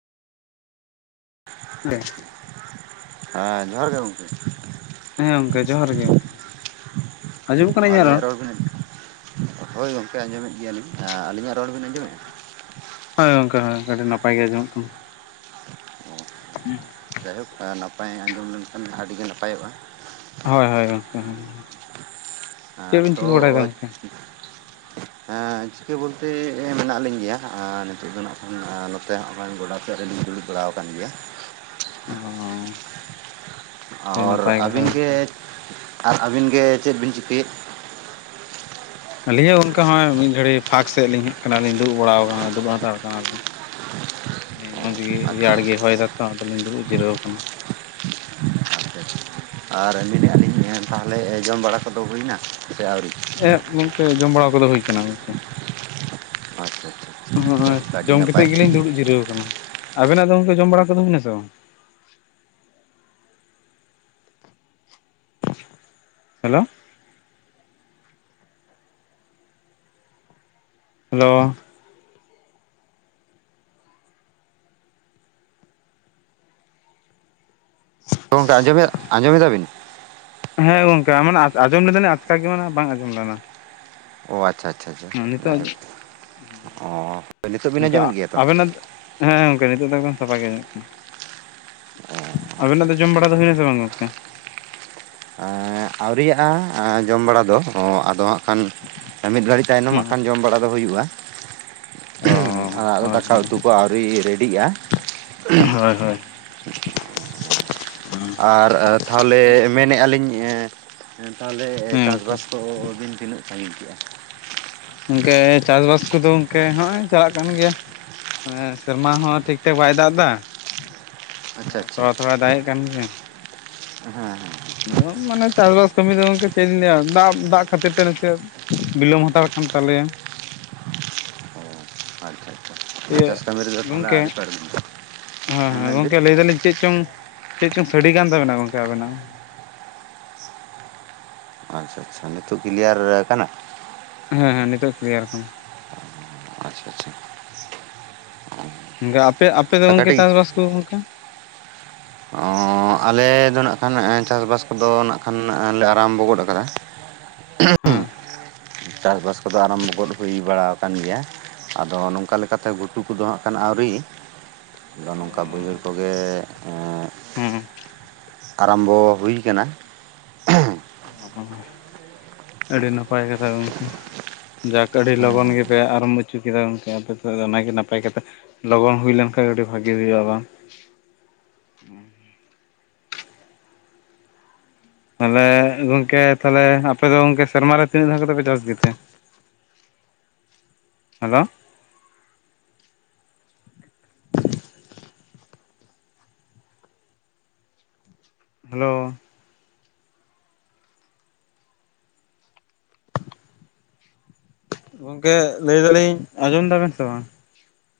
ᱞ ᱦᱮᱸ ᱡᱚᱦᱟᱨ ᱜᱮ ᱜᱚᱝᱠᱮ᱾ ᱦᱮᱸ ᱜᱚᱝᱠᱮ ᱡᱚᱦᱟᱨ ᱜᱮ᱾ ᱟᱸᱡᱚᱢᱚᱜ ᱠᱟᱱᱟ ᱤᱧᱟᱹᱜ ᱟᱹᱞᱤᱧᱟᱜ ᱨᱚᱲ ᱵᱤᱱᱼᱼᱦᱳᱭ ᱜᱚᱝᱠᱮ ᱟᱸᱡᱚᱢᱮᱫ ᱜᱮᱭᱟᱞᱤᱧ᱾ ᱟᱹᱞᱤᱧᱟᱜ ᱨᱚᱲ ᱵᱤᱱ ᱟᱸᱡᱚᱢᱮᱫᱼᱟ? ᱦᱳᱭ ᱜᱚᱝᱠᱮ ᱦᱳᱭ ᱟᱹᱰᱤ ᱱᱟᱯᱟᱭ ᱜᱮ ᱟᱸᱡᱚᱢᱚᱜ ᱠᱟᱱᱟ᱾ ᱦᱮᱸ᱾ ᱡᱟᱭᱦᱳᱠ ᱱᱟᱯᱟᱭ ᱟᱸᱡᱚᱢ ᱞᱮᱱᱠᱷᱟᱱ ᱟᱹᱰᱤᱜᱮ ᱱᱟᱯᱟᱭᱚᱜᱼᱟ᱾ ᱦᱳᱭ ᱦᱳᱭ ᱜᱚᱢᱠᱮ᱾ ᱪᱮᱫᱵᱤᱱ ᱪᱤᱠᱟᱹ ᱵᱟᱲᱟᱭᱫᱟ ᱜᱚᱝᱠᱮ? ᱦᱮᱸ ᱪᱤᱠᱟᱹ ᱵᱳᱞᱛᱮ ᱢᱮᱱᱟᱜ ᱞᱤᱧ ᱜᱮᱭᱟ᱾ ᱱᱤᱛᱚᱜ ᱫᱚ ᱱᱟᱜᱠᱦᱟᱱ- ᱦᱚᱸᱜᱼᱚᱭ ᱜᱚᱰᱟ ᱥᱮᱫ ᱨᱮᱞᱤᱧ ᱫᱩᱲᱩᱵ ᱵᱟᱲᱟᱣ ᱠᱟᱱ ᱜᱮᱭᱟ᱾ ᱚᱻ ᱚᱨ ᱟᱹᱵᱤᱱ ᱜᱮ, ᱟᱨ ᱟᱹᱵᱤᱱ ᱜᱮ ᱪᱮᱫ ᱵᱤᱱ ᱪᱤᱠᱟᱹᱭᱮᱫ? ᱟᱹᱞᱤᱧ ᱦᱚᱸ ᱜᱚᱝᱠᱮ ᱦᱚᱸᱜᱼᱚᱭ ᱢᱤᱫ ᱜᱷᱟᱹᱲᱤ ᱯᱷᱟᱸᱠ ᱥᱮᱫ ᱞᱤᱧ ᱦᱮᱡ ᱟᱠᱟᱱᱟᱞᱤᱧ ᱫᱩᱲᱩᱵ ᱵᱟᱲᱟᱣ ᱟᱠᱟᱱᱟ ᱫᱩᱲᱩᱵ ᱦᱟᱛᱟᱲ ᱠᱟᱱᱟᱞᱤᱧ᱾ ᱢᱚᱡᱽ ᱜᱮ, ᱟᱪᱪᱷᱟ ᱨᱮᱭᱟᱲ ᱜᱮ ᱦᱚᱭ ᱫᱟ ᱛᱚ ᱟᱫᱚᱞᱤᱧ ᱫᱩᱲᱩᱵ ᱡᱤᱨᱟᱹᱣ ᱠᱟᱱᱟ᱾ ᱟᱪᱪᱷᱟ ᱟᱪᱪᱷᱟ, ᱟᱨ ᱢᱮᱱᱮᱫᱼᱟ ᱞᱤᱧ ᱛᱟᱦᱚᱞᱮ ᱡᱚᱢ ᱵᱟᱲᱟ ᱠᱚᱫᱚ ᱦᱩᱭᱱᱟ ᱥᱮ ᱟᱹᱣᱨᱤ? ᱮᱸ ᱜᱚᱢᱠᱮ ᱡᱚᱢ ᱵᱟᱲᱟ ᱠᱚᱫᱚ ᱦᱩᱭᱠᱟᱱᱟ ᱜᱚᱝᱠᱮ᱾ ᱟᱪᱪᱷᱟ ᱟᱪᱷᱟ᱾ ᱦᱳᱭ ᱡᱚᱢ ᱠᱟᱛᱮᱫ ᱜᱮᱞᱤᱧ ᱫᱩᱲᱩᱵ ᱡᱤᱨᱟᱹᱣ ᱟᱠᱟᱱᱟ᱾ ᱟᱵᱮᱱᱟᱜ ᱫᱚ ᱜᱚᱝᱠᱮ ᱡᱚᱢ ᱵᱟᱲᱟ ᱠᱚᱫᱚ ᱦᱩᱭᱱᱟ ᱥᱮ ᱵᱟᱝ? ᱦᱮᱞᱳ᱾ ᱦᱮᱞᱳ᱾ [unintelligible] ᱜᱚᱢᱠᱮ ᱟᱸᱡᱚᱢᱮᱼᱟᱸᱡᱚᱢᱮᱫᱟ ᱵᱤᱱ? ᱦᱮᱸ ᱜᱚᱝᱠᱮ ᱢᱟᱱᱮ ᱟᱼᱟᱸᱡᱚᱢ ᱞᱮᱫᱟᱞᱤᱧ ᱟᱪᱠᱟ ᱜᱮ ᱢᱟᱱᱮ ᱵᱟᱝ ᱟᱸᱡᱚᱢ ᱞᱮᱱᱟ᱾ ᱚ ᱟᱪᱪᱷᱟ ᱟᱪᱪᱷᱟ ᱟᱪᱪᱷᱟ ᱦᱮᱸ ᱱᱤᱛᱚᱜ ᱡᱟᱭᱦᱳᱠ, ᱚᱻ ᱱᱤᱛᱚᱜ ᱵᱤᱱ ᱜᱚᱝᱠᱮ ᱟᱸᱡᱚᱢᱮᱫ ᱜᱮᱭᱟ ᱛᱚ? ᱟᱵᱮᱱᱟᱜ ᱦᱮᱸ ᱜᱚᱝᱠᱮ ᱱᱤᱛᱳ ᱫᱚ ᱮᱠᱫᱚᱢ ᱥᱟᱯᱷᱟ ᱜᱮ ᱟᱧᱡᱚᱢᱚᱜ ᱠᱟᱱᱟ ᱟᱵᱮᱱᱟᱜ ᱫᱚ ᱡᱚᱢ ᱵᱟᱰᱟ ᱫᱚ ᱦᱩᱭᱱᱟᱥᱮ ᱵᱟᱝ ᱜᱚᱝᱠᱮ ᱟᱹᱣᱨᱤᱭᱟᱜᱼᱟ ᱡᱚᱢ ᱵᱟᱲᱟ ᱫᱚ ᱟᱫᱚ ᱦᱟᱸᱜ ᱠᱷᱟᱱ ᱢᱤᱫ ᱜᱷᱟᱹᱲᱤᱡ ᱛᱟᱭᱱᱚᱢ ᱦᱩᱸ ᱦᱟᱸᱜ ᱠᱷᱟᱱ ᱡᱚᱢ ᱵᱟᱲᱟ ᱫᱚ ᱦᱩᱭᱩᱜᱼᱟ ᱚ ᱟᱲᱟᱜ ᱨᱮ ᱦᱳᱭ ᱫᱟᱠᱟ ᱦᱳᱭ ᱩᱛᱩ ᱠᱚ ᱟᱹᱣᱨᱤ ᱨᱮᱰᱤᱜᱼᱟ ᱦᱳᱭ ᱦᱳᱭ ᱟᱨ ᱛᱟᱷᱟᱣᱞᱮ ᱢᱮᱱᱮᱫᱼᱟᱞᱤᱧ ᱮᱸ ᱛᱟᱦᱚᱞᱮ ᱦᱮᱸ ᱪᱟᱥ ᱜᱚᱝᱠᱮ ᱵᱟᱥ ᱠᱚ ᱵᱤᱱ ᱛᱤᱱᱟᱹᱜ ᱥᱟᱺᱜᱤᱧ ᱠᱮᱜᱼᱟ ᱜᱚᱝᱠᱮ ᱪᱟᱥ ᱵᱟᱥ ᱠᱚᱫᱚ ᱜᱚᱝᱠᱮ ᱦᱚᱸᱜᱼᱚᱭ ᱪᱟᱞᱟᱜ ᱠᱟᱱ ᱜᱮᱭᱟ ᱢᱟᱱᱮ ᱥᱮᱨᱢᱟ ᱦᱚᱸ ᱴᱷᱤᱠ ᱴᱷᱟᱠ ᱵᱟᱭ ᱫᱟᱜ ᱮᱫᱟ ᱟᱪᱪᱷᱟ ᱛᱷᱚᱲᱟ ᱛᱷᱚᱲᱟᱭ ᱫᱟᱜ ᱮᱫ ᱠᱟᱱ ᱜᱮᱭᱟ ᱦᱮᱸ ᱦᱮᱸ ᱮᱠᱫᱚᱢ ᱢᱟᱱᱮ ᱪᱟᱥᱵᱟᱥ ᱠᱟᱹᱢᱤ ᱫᱚ ᱜᱚᱝᱠᱮ ᱪᱮᱫᱠᱤᱧ ᱞᱮᱭᱟ ᱫᱟᱜᱼᱫᱟᱜ ᱠᱷᱟᱹᱛᱤᱨ ᱛᱮ ᱱᱥᱮ ᱵᱤᱞᱚᱢ ᱦᱟᱛᱟᱲ ᱠᱟᱱ ᱛᱟᱞᱮᱭᱟ᱾ ᱚ ᱟᱪᱪᱷᱟ ᱟᱪᱪᱷᱟ ᱤᱭᱟᱹ ᱪᱟᱥ ᱠᱟᱹᱢᱤ ᱨᱮᱫᱚ ᱛᱟᱦᱚᱞᱮ ᱜᱚᱝᱠᱮ ᱟᱹᱣᱨᱤ ᱯᱮ ᱟᱬᱜᱚᱱᱟ ᱦᱮᱸ ᱦᱮᱸ ᱜᱚᱝᱠᱮ ᱞᱟᱹᱭ ᱫᱟᱞᱤᱧ ᱪᱮᱫ ᱪᱚᱝ ᱪᱮᱫ ᱪᱚᱝ ᱥᱟᱹᱰᱮ ᱠᱟᱱ ᱛᱟᱵᱮᱱᱟ ᱜᱚᱝᱠᱮ ᱟᱹᱵᱱᱟᱜ ᱦᱚᱸ ᱟᱪᱪᱷᱟ ᱟᱪᱪᱷᱟ ᱱᱤᱛᱚᱜ ᱠᱞᱤᱭᱟᱨ ᱠᱟᱱᱟ ᱦᱮᱸ ᱦᱮᱸ ᱱᱤᱛᱚᱜ ᱠᱞᱤᱭᱟᱨ ᱠᱟᱱᱟ ᱚ ᱟᱪᱪᱷᱟ ᱟᱪᱪᱷᱟ ᱚ ᱜᱚᱝᱠᱮ ᱟᱯᱮ ᱟᱯᱮ ᱫᱚ ᱜᱚᱝᱠᱮ ᱪᱟᱥ ᱵᱟᱥ ᱠᱚᱫᱚ ᱜᱚᱝᱠᱮ ᱚ ᱟᱞᱮ ᱫᱚ ᱱᱟᱜ ᱠᱷᱟᱱ ᱪᱟᱥ ᱵᱟᱥ ᱠᱚᱫᱚ ᱱᱟᱜ ᱠᱷᱟᱱ ᱞᱮ ᱟᱨᱟᱢᱵᱚ ᱜᱚᱫ ᱟᱠᱟᱫᱟ ᱦᱮᱸ ᱪᱟᱥ ᱵᱟᱥ ᱠᱚᱫᱚ ᱟᱨᱟᱢᱵᱷᱚ ᱜᱚᱫ ᱦᱩᱭ ᱵᱟᱲᱟ ᱠᱟᱱ ᱜᱮᱭᱟ ᱟᱫᱚ ᱱᱚᱝᱠᱟ ᱞᱮᱠᱟᱛᱮ ᱜᱷᱩᱴᱩ ᱠᱚᱫᱚ ᱦᱟᱸᱜ ᱠᱷᱟᱱ ᱟᱹᱣᱨᱤ ᱟᱫᱚ ᱱᱚᱝᱠᱟ ᱵᱟᱹᱭᱦᱟᱹᱲ ᱠᱚᱜᱮ ᱦᱩᱸ ᱟᱨᱟᱢᱵᱚ ᱦᱩᱭ ᱠᱟᱱᱟ ᱚ ᱟᱹᱰᱤ ᱱᱟᱯᱟᱭ ᱠᱟᱛᱷᱟ ᱜᱚᱝᱠᱮ ᱡᱟᱠ ᱟᱹᱰᱤ ᱞᱚᱜᱚᱱ ᱜᱮᱯᱮ ᱟᱨᱚᱢᱵᱳ ᱪᱚ ᱠᱮᱫᱟ ᱜᱚᱝᱠᱮ ᱟᱯᱮ ᱫᱚ ᱛᱚ ᱚᱱᱟᱜᱮ ᱱᱟᱯᱟᱭ ᱠᱟᱛᱷᱟ ᱞᱚᱜᱚᱱ ᱦᱩᱭ ᱞᱮᱱ ᱠᱷᱟᱱ ᱟᱹᱰᱤ ᱵᱷᱟᱜᱤ ᱦᱩᱭᱩᱜᱼᱟ ᱵᱟᱝ ᱛᱟᱞᱦᱮ ᱜᱚᱝᱠᱮ ᱛᱟᱦᱞᱮ ᱟᱯᱮ ᱫᱚ ᱜᱚᱝᱠᱮ ᱥᱮᱨᱢᱮ ᱨᱮ ᱛᱤᱱᱟᱹᱜ ᱫᱷᱟᱣ ᱠᱟᱛᱮ ᱯᱮ ᱪᱟᱥ ᱜᱮ ᱛᱮ ᱦᱮᱞᱳ ᱦᱮᱞᱳ ᱜᱚᱝᱠᱮ ᱞᱟᱹᱭ ᱫᱟᱞᱤᱧ ᱟᱸᱡᱚᱢ ᱮᱫᱟᱵᱮᱱ ᱥᱮ ᱵᱟᱝ